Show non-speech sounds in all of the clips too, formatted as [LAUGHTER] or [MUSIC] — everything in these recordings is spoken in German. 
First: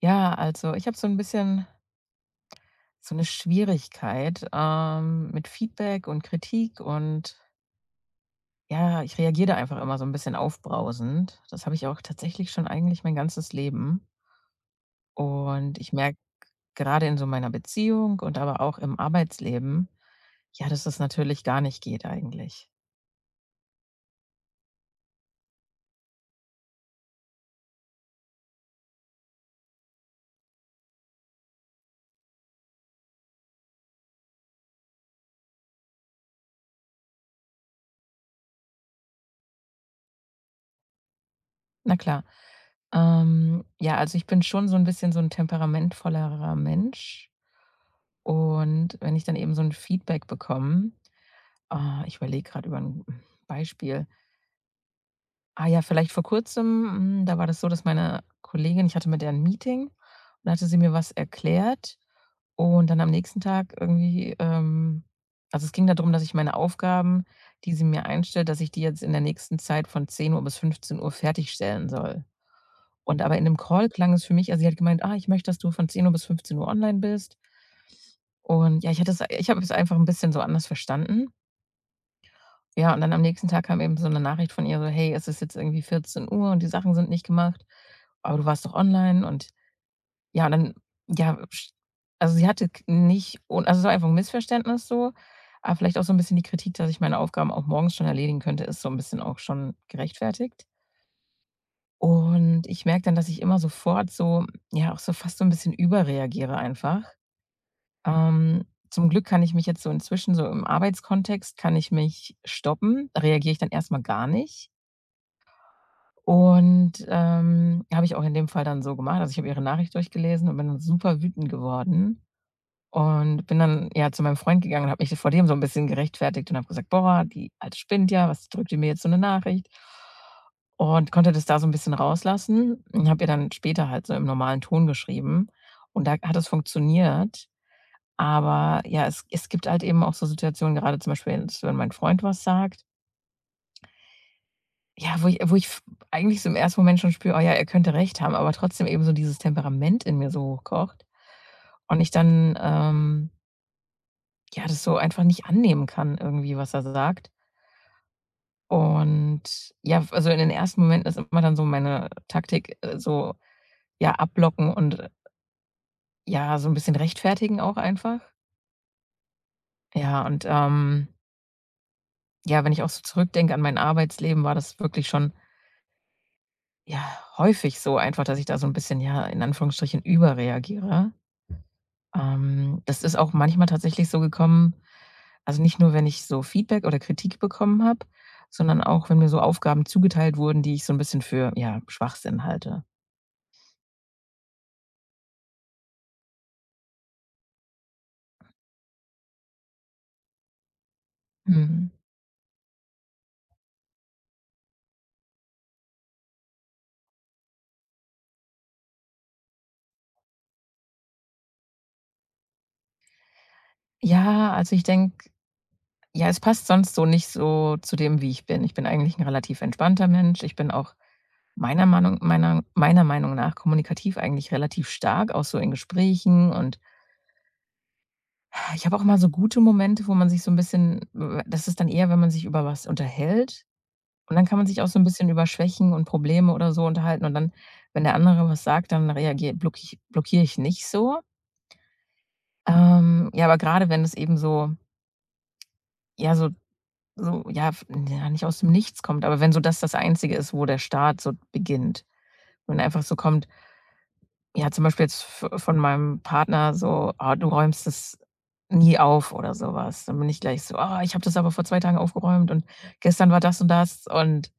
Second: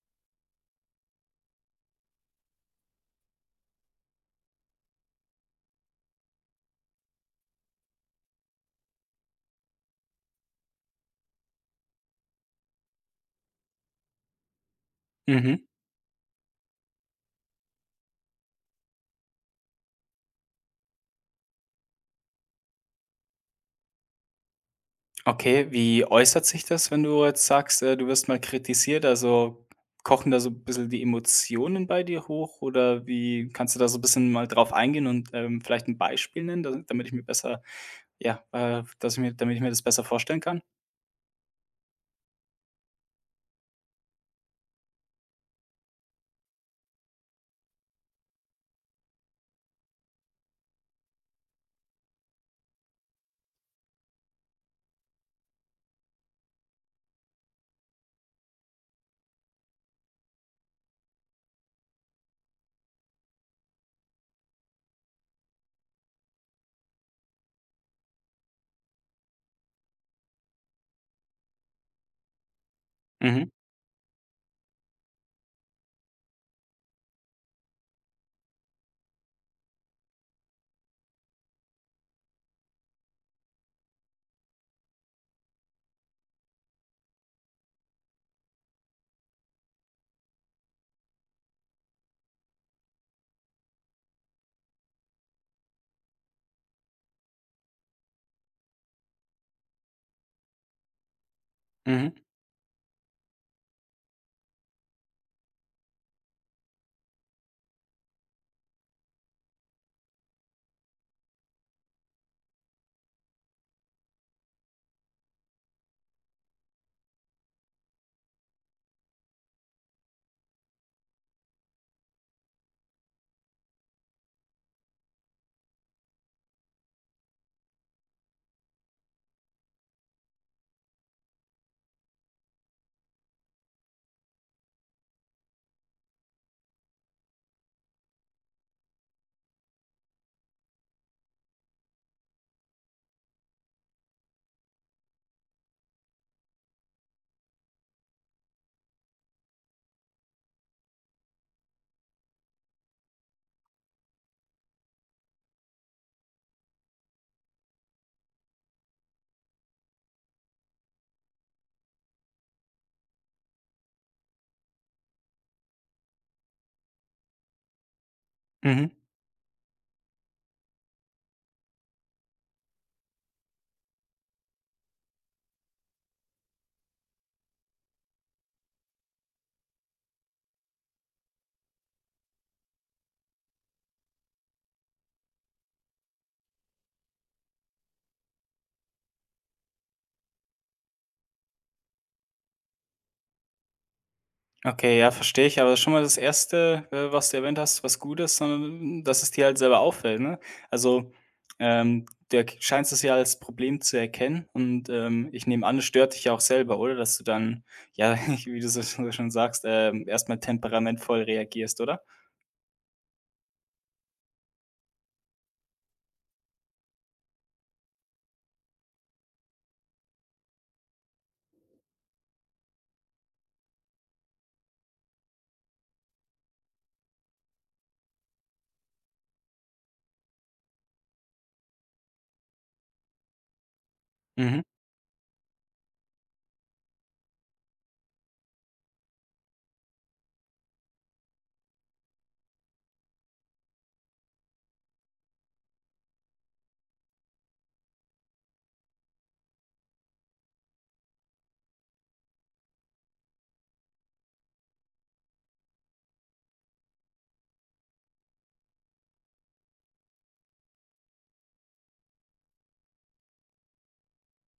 Ja, also ich habe so ein bisschen so eine Schwierigkeit, mit Feedback und Kritik und ja, ich reagiere da einfach immer so ein bisschen aufbrausend. Das habe ich auch tatsächlich schon eigentlich mein ganzes Leben. Mhm. Und ich merke gerade in so meiner Beziehung und aber auch im Arbeitsleben, ja, dass das natürlich gar nicht geht eigentlich. Okay, wie äußert sich das, wenn du jetzt sagst, du wirst mal kritisiert? Also kochen da so 'n bisschen die Emotionen bei dir hoch oder wie kannst du da so 'n bisschen mal drauf eingehen und, vielleicht ein Beispiel nennen, da damit ich mir besser ja, dass ich mir damit ich mir das besser vorstellen kann? Na klar. Ja, also ich bin schon so ein bisschen so ein temperamentvollerer Mensch. Und wenn ich dann eben so ein Feedback bekomme. Ah, ich überlege gerade über ein Beispiel. Ah ja, vielleicht vor Kurzem, da war das so, dass meine Kollegin, ich hatte mit der ein Meeting, und da hatte sie mir was erklärt. Und dann am nächsten Tag irgendwie, also, es ging darum, dass ich meine Aufgaben, die sie mir einstellt, dass ich die jetzt in der nächsten Zeit von 10 Uhr bis 15 Uhr fertigstellen soll. Und aber in Mhm, dem Call klang es für mich, also, sie hat gemeint: „Ah, ich möchte, dass du von 10 Uhr bis 15 Uhr online bist.“ Und ja, ich habe es einfach ein bisschen so anders verstanden. Ja, und dann am nächsten Tag kam eben so eine Nachricht von ihr so: „Hey, es ist jetzt irgendwie 14 Uhr und die Sachen sind nicht gemacht, aber du warst doch online.“ Und ja, und dann ja, sch also, sie hatte k nicht un also, so einfach ein Missverständnis so, aber vielleicht auch so ein bisschen die Kritik, dass ich meine Aufgaben auch morgens schon erledigen könnte, ist so ein bisschen auch schon gerechtfertigt. mhm, Und ich merke dann, dass ich immer sofort so, ja, auch so fast so ein bisschen überreagiere einfach. Ähm, zum Glück kann ich mich jetzt so inzwischen, so im Arbeitskontext kann ich mich stoppen, reagiere ich dann erstmal gar nicht. Und, habe ich auch in dem Fall dann so gemacht. Also, ich habe ihre Nachricht durchgelesen und bin dann super wütend geworden und bin dann, ja, zu meinem Freund gegangen und habe mich vor dem so ein bisschen gerechtfertigt und habe gesagt: „Boah, die Alte spinnt ja, was drückt die mir jetzt so eine Nachricht?“ Und konnte das da so ein bisschen rauslassen und habe ihr dann später halt so im normalen Ton geschrieben, und da hat es funktioniert. Aber ja, es gibt halt eben auch so Situationen, gerade zum Beispiel jetzt, wenn mein Freund was sagt. Ja, wo ich f eigentlich so im ersten Moment schon spüre: „Oh ja, er könnte recht haben“, aber trotzdem eben so dieses Temperament in mir so hochkocht und ich dann, ja, das so einfach nicht annehmen kann irgendwie, was er sagt. Und ja, also in den ersten Momenten ist immer dann so meine Taktik, so, ja, abblocken und, ja, so ein bisschen rechtfertigen auch einfach. mhm. Ja, und, ja, wenn ich auch so zurückdenke an mein Arbeitsleben, war das wirklich schon, ja, häufig so einfach, dass ich da so ein bisschen, ja, in Anführungsstrichen überreagiere. Das ist auch manchmal tatsächlich so gekommen, also nicht nur, wenn ich so Feedback oder Kritik bekommen habe, sondern auch, wenn mir so Aufgaben zugeteilt wurden, die ich so ein bisschen für, ja, Schwachsinn halte. Okay, ja, verstehe ich, aber das ist schon mal das erste, was du erwähnt hast, was gut ist, sondern dass es dir halt selber auffällt, ne? Also, Mhm. Du erk scheinst es ja als Problem zu erkennen und, ich nehme an, es stört dich ja auch selber, oder? Dass du dann, ja, [LAUGHS] wie du so schon sagst, erst mal temperamentvoll reagierst, oder? Ja, also ich denke, ja, es passt sonst so nicht so zu dem, wie ich bin. Ich bin eigentlich ein relativ entspannter Mensch. Ich bin auch meiner Meinung nach kommunikativ eigentlich relativ stark, auch so in Gesprächen, und ich habe auch mal so gute Momente, wo man sich so ein bisschen, das ist dann eher, wenn man sich über was unterhält. Und dann kann Mhm. man sich auch so 'n bisschen über Schwächen und Probleme oder so unterhalten, und dann, wenn der andere was sagt, dann reagier blocki blockiere ich nicht so. Ja, aber grade wenn es eben so, ja, so so, ja, f ja, nicht aus dem Nichts kommt, aber wenn so das das Einzige ist, wo der Start so beginnt. Wenn einfach so kommt, ja, zum Beispiel jetzt v von meinem Partner so: „Oh, du räumst das nie auf“ oder so was. Dann bin ich gleich so: „Oh, ich habe das aber vor 2 Tagen aufgeräumt und gestern war das und das und“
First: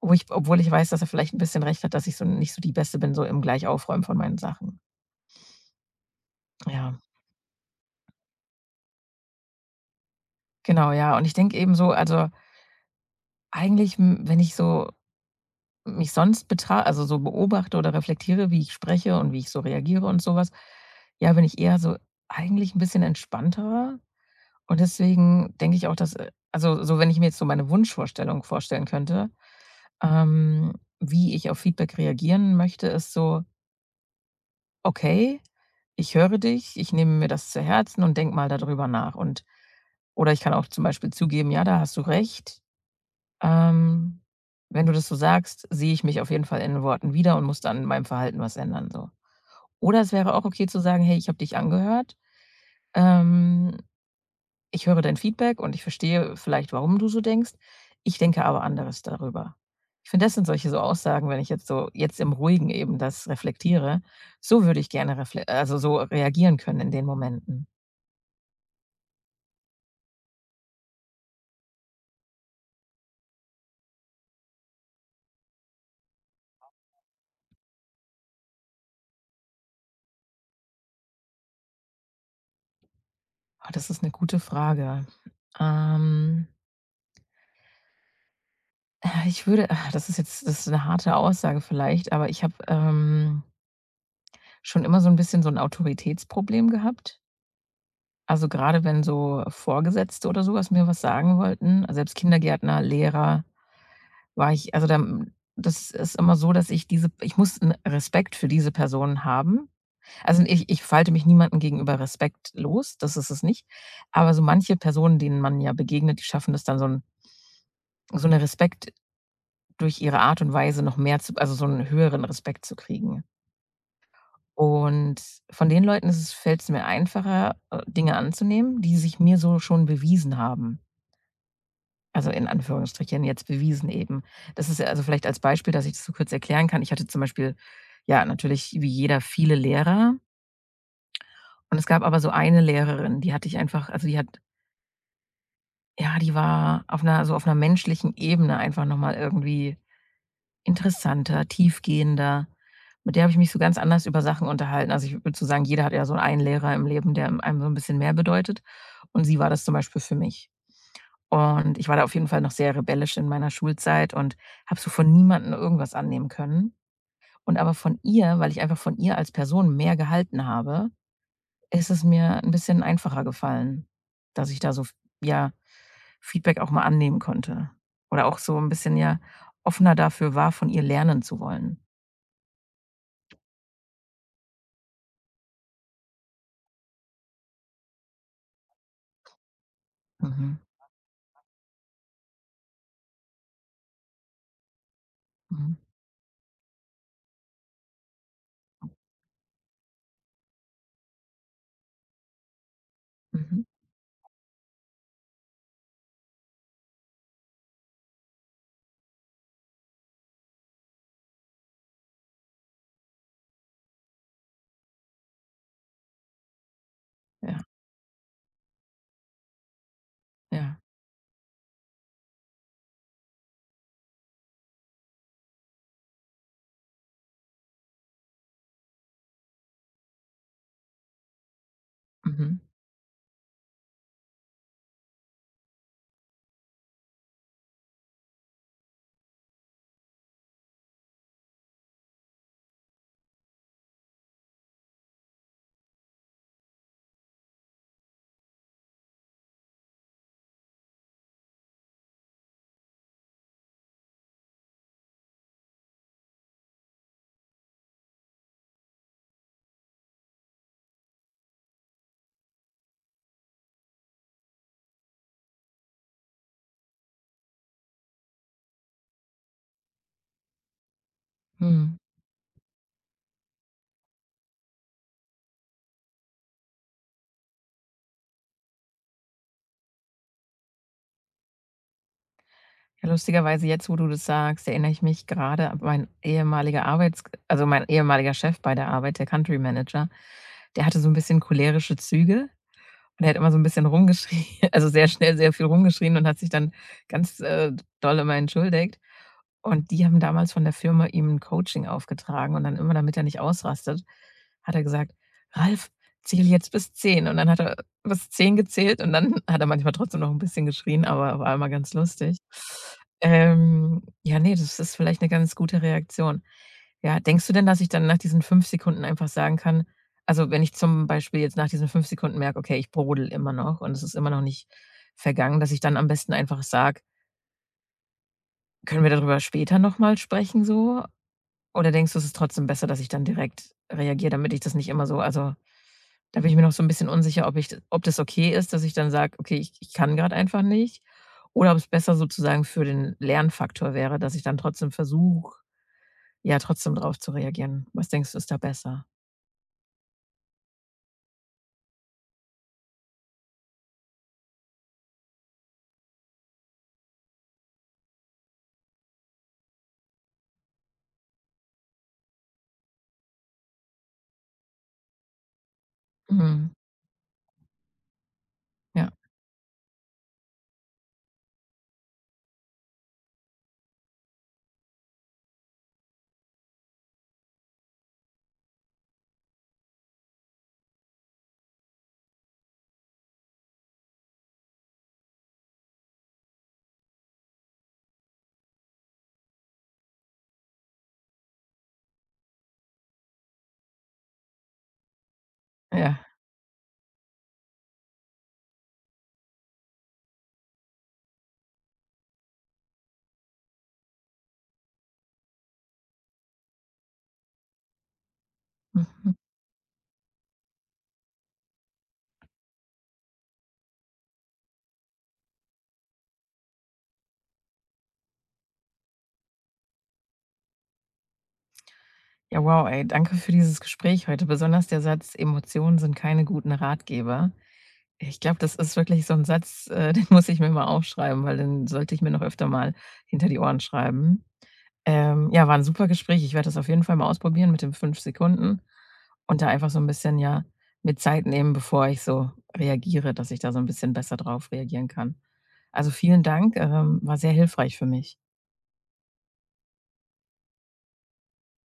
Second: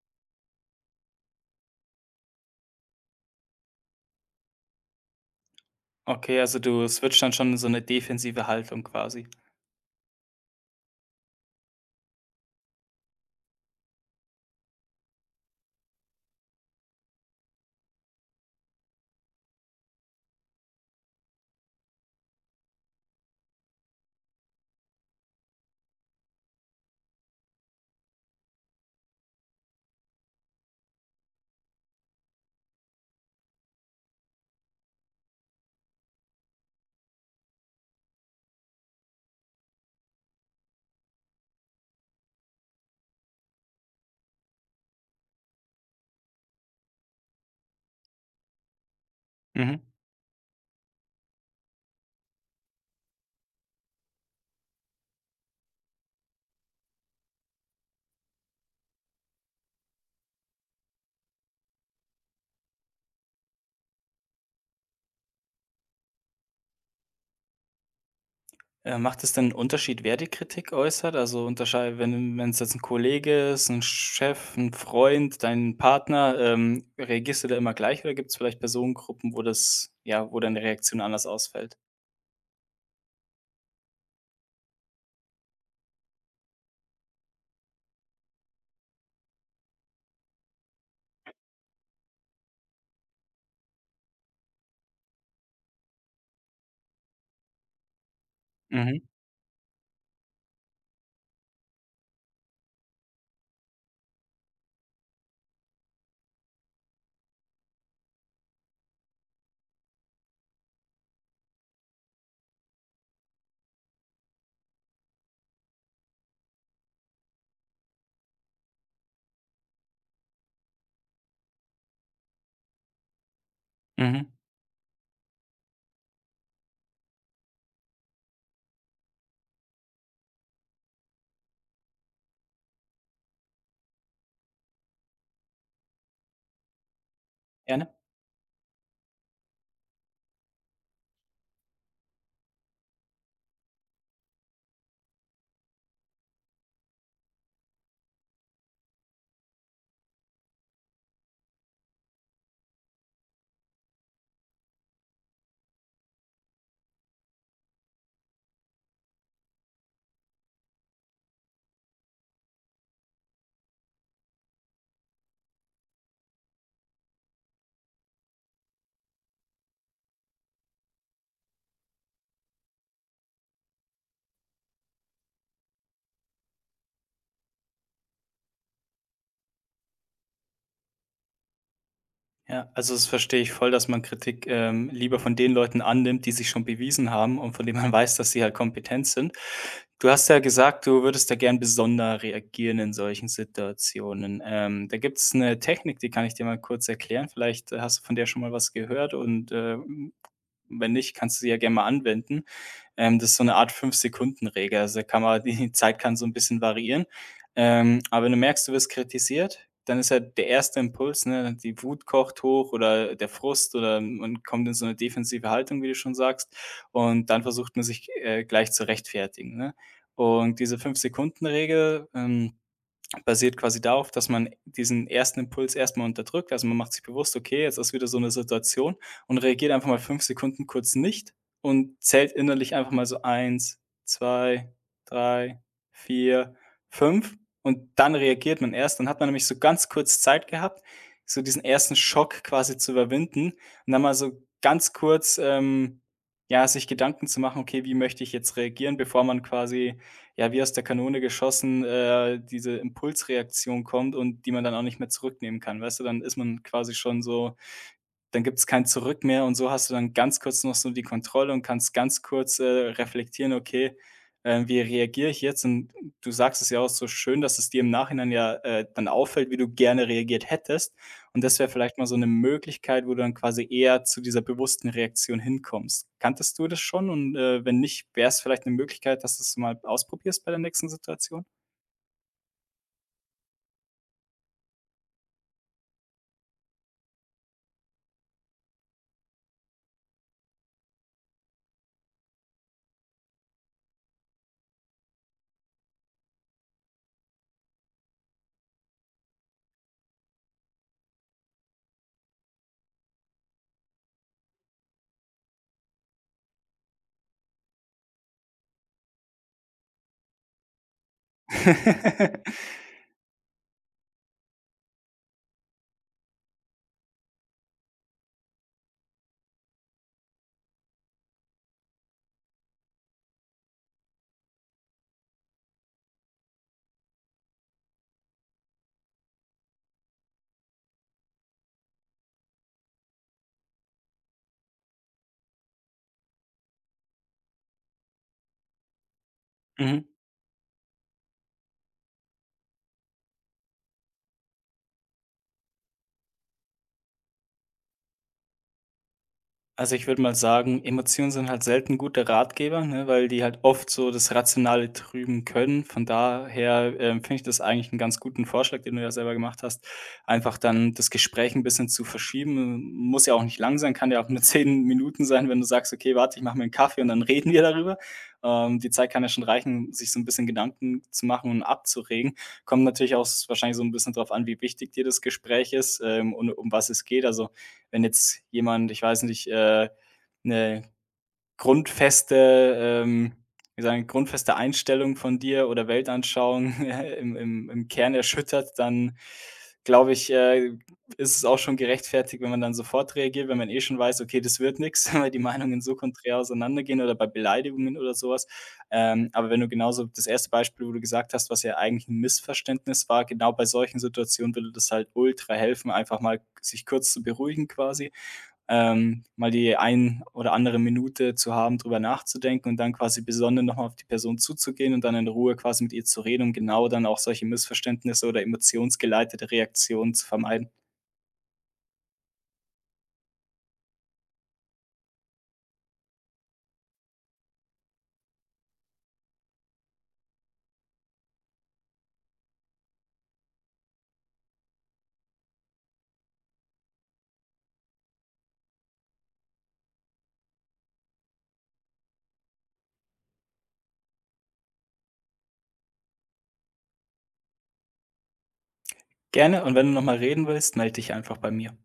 wo ich obwohl ich weiß, dass er vielleicht ein bisschen recht hat, dass ich so nicht so die Beste bin, so im Gleichaufräumen von meinen Sachen. Okay, also du Ja, switcht dann schon in so eine defensive Haltung quasi. genau, ja. Und ich denke eben so, also, eigentlich, wenn ich so mich sonst betra also, so beobachte oder reflektiere, wie ich spreche und wie ich so reagiere und sowas, ja, bin ich eher so eigentlich ein bisschen entspannter. Und deswegen denke ich auch, dass, also, so wenn ich mir jetzt so meine Wunschvorstellung vorstellen könnte, ähm, wie ich auf Feedback reagieren möchte, ist so: „Okay, ich höre dich, ich nehme mir das zu Herzen und denke mal darüber nach, und oder ich kann auch zum Beispiel zugeben: „Ja, da hast du recht. Ähm, wenn du das so sagst, sehe ich mich auf jeden Fall in den Worten wieder und muss dann in meinem Verhalten was ändern“, so. Mhm. Oder es wäre auch okay zu sagen: „Hey, ich habe dich angehört. Ähm, ich höre dein Feedback und ich verstehe vielleicht, warum du so denkst. Ich denke aber anderes darüber.“ Ich finde, das sind solche so Aussagen, wenn ich jetzt so, jetzt im Ruhigen eben das reflektiere, so würde ich gerne refle also, so reagieren können in den Momenten. Macht es denn 'n Unterschied, wer die Kritik äußert? Also, unterschei wenn es jetzt ein Kollege ist, ein Chef, ein Freund, dein Partner, reagierst du da immer gleich oder gibt es vielleicht Personengruppen, wo deine Reaktion anders ausfällt? Ah, das ist eine gute Frage. Ähm, ich würde, ah, das ist jetzt, das ist eine harte Aussage vielleicht, aber ich habe, schon immer so ein bisschen so ein Autoritätsproblem gehabt. Also, gerade Mhm, wenn so Vorgesetzte oder so was mir was sagen wollten, also selbst Kindergärtner, Lehrer, war ich, also, da das ist immer so, dass ich diese, ich muss 'n Respekt für diese Personen haben. Also, ich falte mich niemandem gegenüber respektlos, das ist es nicht. Aber so manche Personen, denen man ja begegnet, die schaffen das dann so ein, so eine Respekt durch ihre Art und Weise noch mehr zu, also, so einen höheren Respekt zu kriegen. mhm, Und von den Leuten ist es, fällt es mir einfacher, Dinge anzunehmen, die sich mir so schon bewiesen haben. Also, in Anführungsstrichen jetzt bewiesen eben. Das ist ja, also vielleicht als Beispiel, dass ich das so kurz erklären kann. Ich hatte zum Beispiel, gerne. ja, natürlich wie jeder viele Lehrer, und es gab aber so eine Lehrerin, die hatte ich einfach, also, die hat, ja, die war auf einer, so auf einer menschlichen Ebene einfach noch mal irgendwie interessanter, tiefgehender. Mit der habe ich mich so ganz anders über Sachen unterhalten. Also, ich würde so sagen, jeder hat ja so einen Lehrer im Leben, der einem so ein bisschen mehr bedeutet, und sie war das zum Beispiel für mich. Und ich war da auf jeden Fall noch sehr rebellisch in meiner Schulzeit und habe so von niemandem irgendwas annehmen können. Und aber von ihr, weil ich einfach von ihr als Person mehr gehalten habe, ist es mir ein bisschen einfacher gefallen, dass ich da so, ja, Feedback auch mal annehmen konnte oder auch so ein bisschen, ja, offener dafür war, von ihr lernen zu wollen. Ja, also das verstehe ich voll, dass man Kritik, lieber von den Leuten annimmt, die sich schon bewiesen haben und von denen man [LAUGHS] weiß, dass sie halt kompetent sind. Du hast ja Mhm, gesagt, du würdest da gern besonder reagieren in solchen Situationen. Da gibt es eine mhm, Technik, die kann ich dir mal kurz erklären. Vielleicht, hast du von der schon mal was gehört und, wenn nicht, kannst du sie ja gerne mal anwenden. Das ist so eine mhm. Art Fünf-Sekunden-Regel. Also, kann man [LAUGHS] die Zeit kann so ein bisschen variieren. Aber wenn du merkst, du wirst kritisiert, dann ist ja der erste Impuls, ne, die Wut kocht hoch oder der Frust oder man kommt in so eine defensive Haltung, wie du schon sagst. Und dann Ja, versucht man sich, gleich zu rechtfertigen, ne? Und ja, diese Fünf-Sekunden-Regel, basiert quasi darauf, dass man diesen ersten Impuls erstmal unterdrückt. Also, man macht sich bewusst: „Okay, jetzt ist wieder so eine Situation“ und reagiert einfach mal 5 Sekunden kurz nicht und zählt mhm, innerlich einfach mal so eins, 2, 3, 4, 5 und dann reagiert man erst. Dann hat man nämlich so ganz kurz Zeit gehabt, so diesen ersten Schock quasi zu überwinden und dann mal so ganz kurz, ja, sich Gedanken zu machen: „Okay, wie möchte ich jetzt reagieren?“, bevor man quasi ja, wie aus der Kanone geschossen, diese Impulsreaktion kommt und die man dann auch nicht mehr zurücknehmen kann. Weißt du, dann ist man quasi schon so, dann gibt's kein Zurück mehr und so hast du dann ganz kurz noch so die Kontrolle und kannst ganz kurz, reflektieren: „Okay, wie reagiere ich jetzt?“ Und du sagst es ja auch so schön, dass es dir im Nachhinein ja, dann auffällt, wie du gerne reagiert hättest. Und das wäre mhm. vielleicht mal so eine Möglichkeit, wo du dann quasi eher zu dieser bewussten Reaktion hinkommst. Kanntest du das schon? Und, wenn nicht, wäre es vielleicht eine Möglichkeit, dass du es mal ausprobierst bei der nächsten Situation? Ja, lustigerweise jetzt, wo du das sagst, erinnere ich mich gerade an mein ehemaliger Arbeits also, mein ehemaliger Chef bei der Arbeit, der Country Manager, der hatte so ein bisschen cholerische Züge. Und er hat immer so ein bisschen rumgeschrien, [LAUGHS] also sehr schnell sehr viel rumgeschrien und hat sich dann ganz, doll immer entschuldigt. Und die haben damals von der Firma ihm 'n Coaching aufgetragen, und dann immer, damit er nicht ausrastet, hat er gesagt: „Ralf, zähl jetzt bis 10.“ Und dann hat er bis 10 gezählt und dann [LAUGHS] hat er manchmal trotzdem noch ein bisschen geschrien, aber war immer ganz lustig. [LAUGHS] Ja, nee, das ist vielleicht eine ganz gute Reaktion. Ja, denkst du denn, dass ich dann nach diesen 5 Sekunden einfach sagen kann, also, wenn ich zum Beispiel jetzt nach diesen 5 Sekunden merke: „Okay, ich brodel immer noch und es ist immer noch nicht vergangen“, dass ich dann am besten einfach sage: „Können wir darüber später noch mal sprechen so?“ Oder denkst du, es ist trotzdem besser, dass ich dann direkt reagiere, damit ich das nicht immer so, also, da bin ich mir noch so ein bisschen unsicher, ob ich d ob das okay ist, dass ich dann sage: „Okay, ich Mhm. kann gerade einfach nicht“, oder ob es besser sozusagen für den Lernfaktor wäre, dass ich dann trotzdem versuche, ja, trotzdem drauf zu reagieren. Was denkst du, ist da besser? Also, ich würde mal sagen, Emotionen sind halt selten gute Ratgeber, ne, weil die halt oft so das Rationale trüben können. Von daher, finde ich das eigentlich einen ganz guten Vorschlag, den du ja selber gemacht hast, einfach dann das Gespräch ein bisschen zu verschieben. Muss ja auch nicht lang sein, kann ja auch nur [LAUGHS] 10 Minuten sein, wenn du sagst: „Okay, warte, ich mache mir einen Mhm. Kaffee und dann reden wir darüber.“ Die Ja, Zeit kann ja schon reichen, um sich so ein bisschen Gedanken zu machen und abzuregen. Kommt natürlich auch s wahrscheinlich so ein bisschen drauf an, wie wichtig dir das Gespräch ist, und um was es geht. Also wenn jetzt jemand, ich weiß nicht, 'ne grundfeste ähm, grundfeste Einstellung von dir oder Weltanschauung [LAUGHS] im Kern erschüttert, dann glaube ich, ist es auch schon gerechtfertigt, wenn man dann sofort reagiert, wenn man eh schon weiß: „Okay, das wird nix“, [LAUGHS] weil die Meinungen so ja. konträr auseinandergehen oder bei Beleidigungen oder sowas. Aber wenn du genauso das erste Beispiel, wo du gesagt hast, was ja eigentlich ein Missverständnis war, genau bei solchen Situationen würde das halt ultra helfen, einfach mal sich kurz zu beruhigen quasi, Mhm. mal die ein oder andere Minute zu haben, drüber nachzudenken und dann quasi besonnen nochmal auf die Person zuzugehen und dann in Ruhe quasi mit ihr zu reden, um genau dann auch solche Missverständnisse oder emotionsgeleitete Reaktionen zu vermeiden. Ja, wow, ey, danke für dieses Gespräch heute. Besonders der Satz: „Emotionen sind keine guten Ratgeber.“ Ich glaube, das ist wirklich so ein Satz, [LAUGHS] den muss ich mir mal aufschreiben, weil den sollte ich mir noch öfter mal hinter die Ohren schreiben. Ja, war ein super Gespräch. Ich werde das auf jeden Fall mal ausprobieren mit den 5 Sekunden und da einfach so ein bisschen, ja, mir Zeit nehmen, bevor ich so reagiere, dass ich da so ein bisschen besser drauf reagieren kann. Also, vielen Dank, war sehr hilfreich für mich. Gerne und wenn du nochmal reden willst, melde dich einfach bei mir.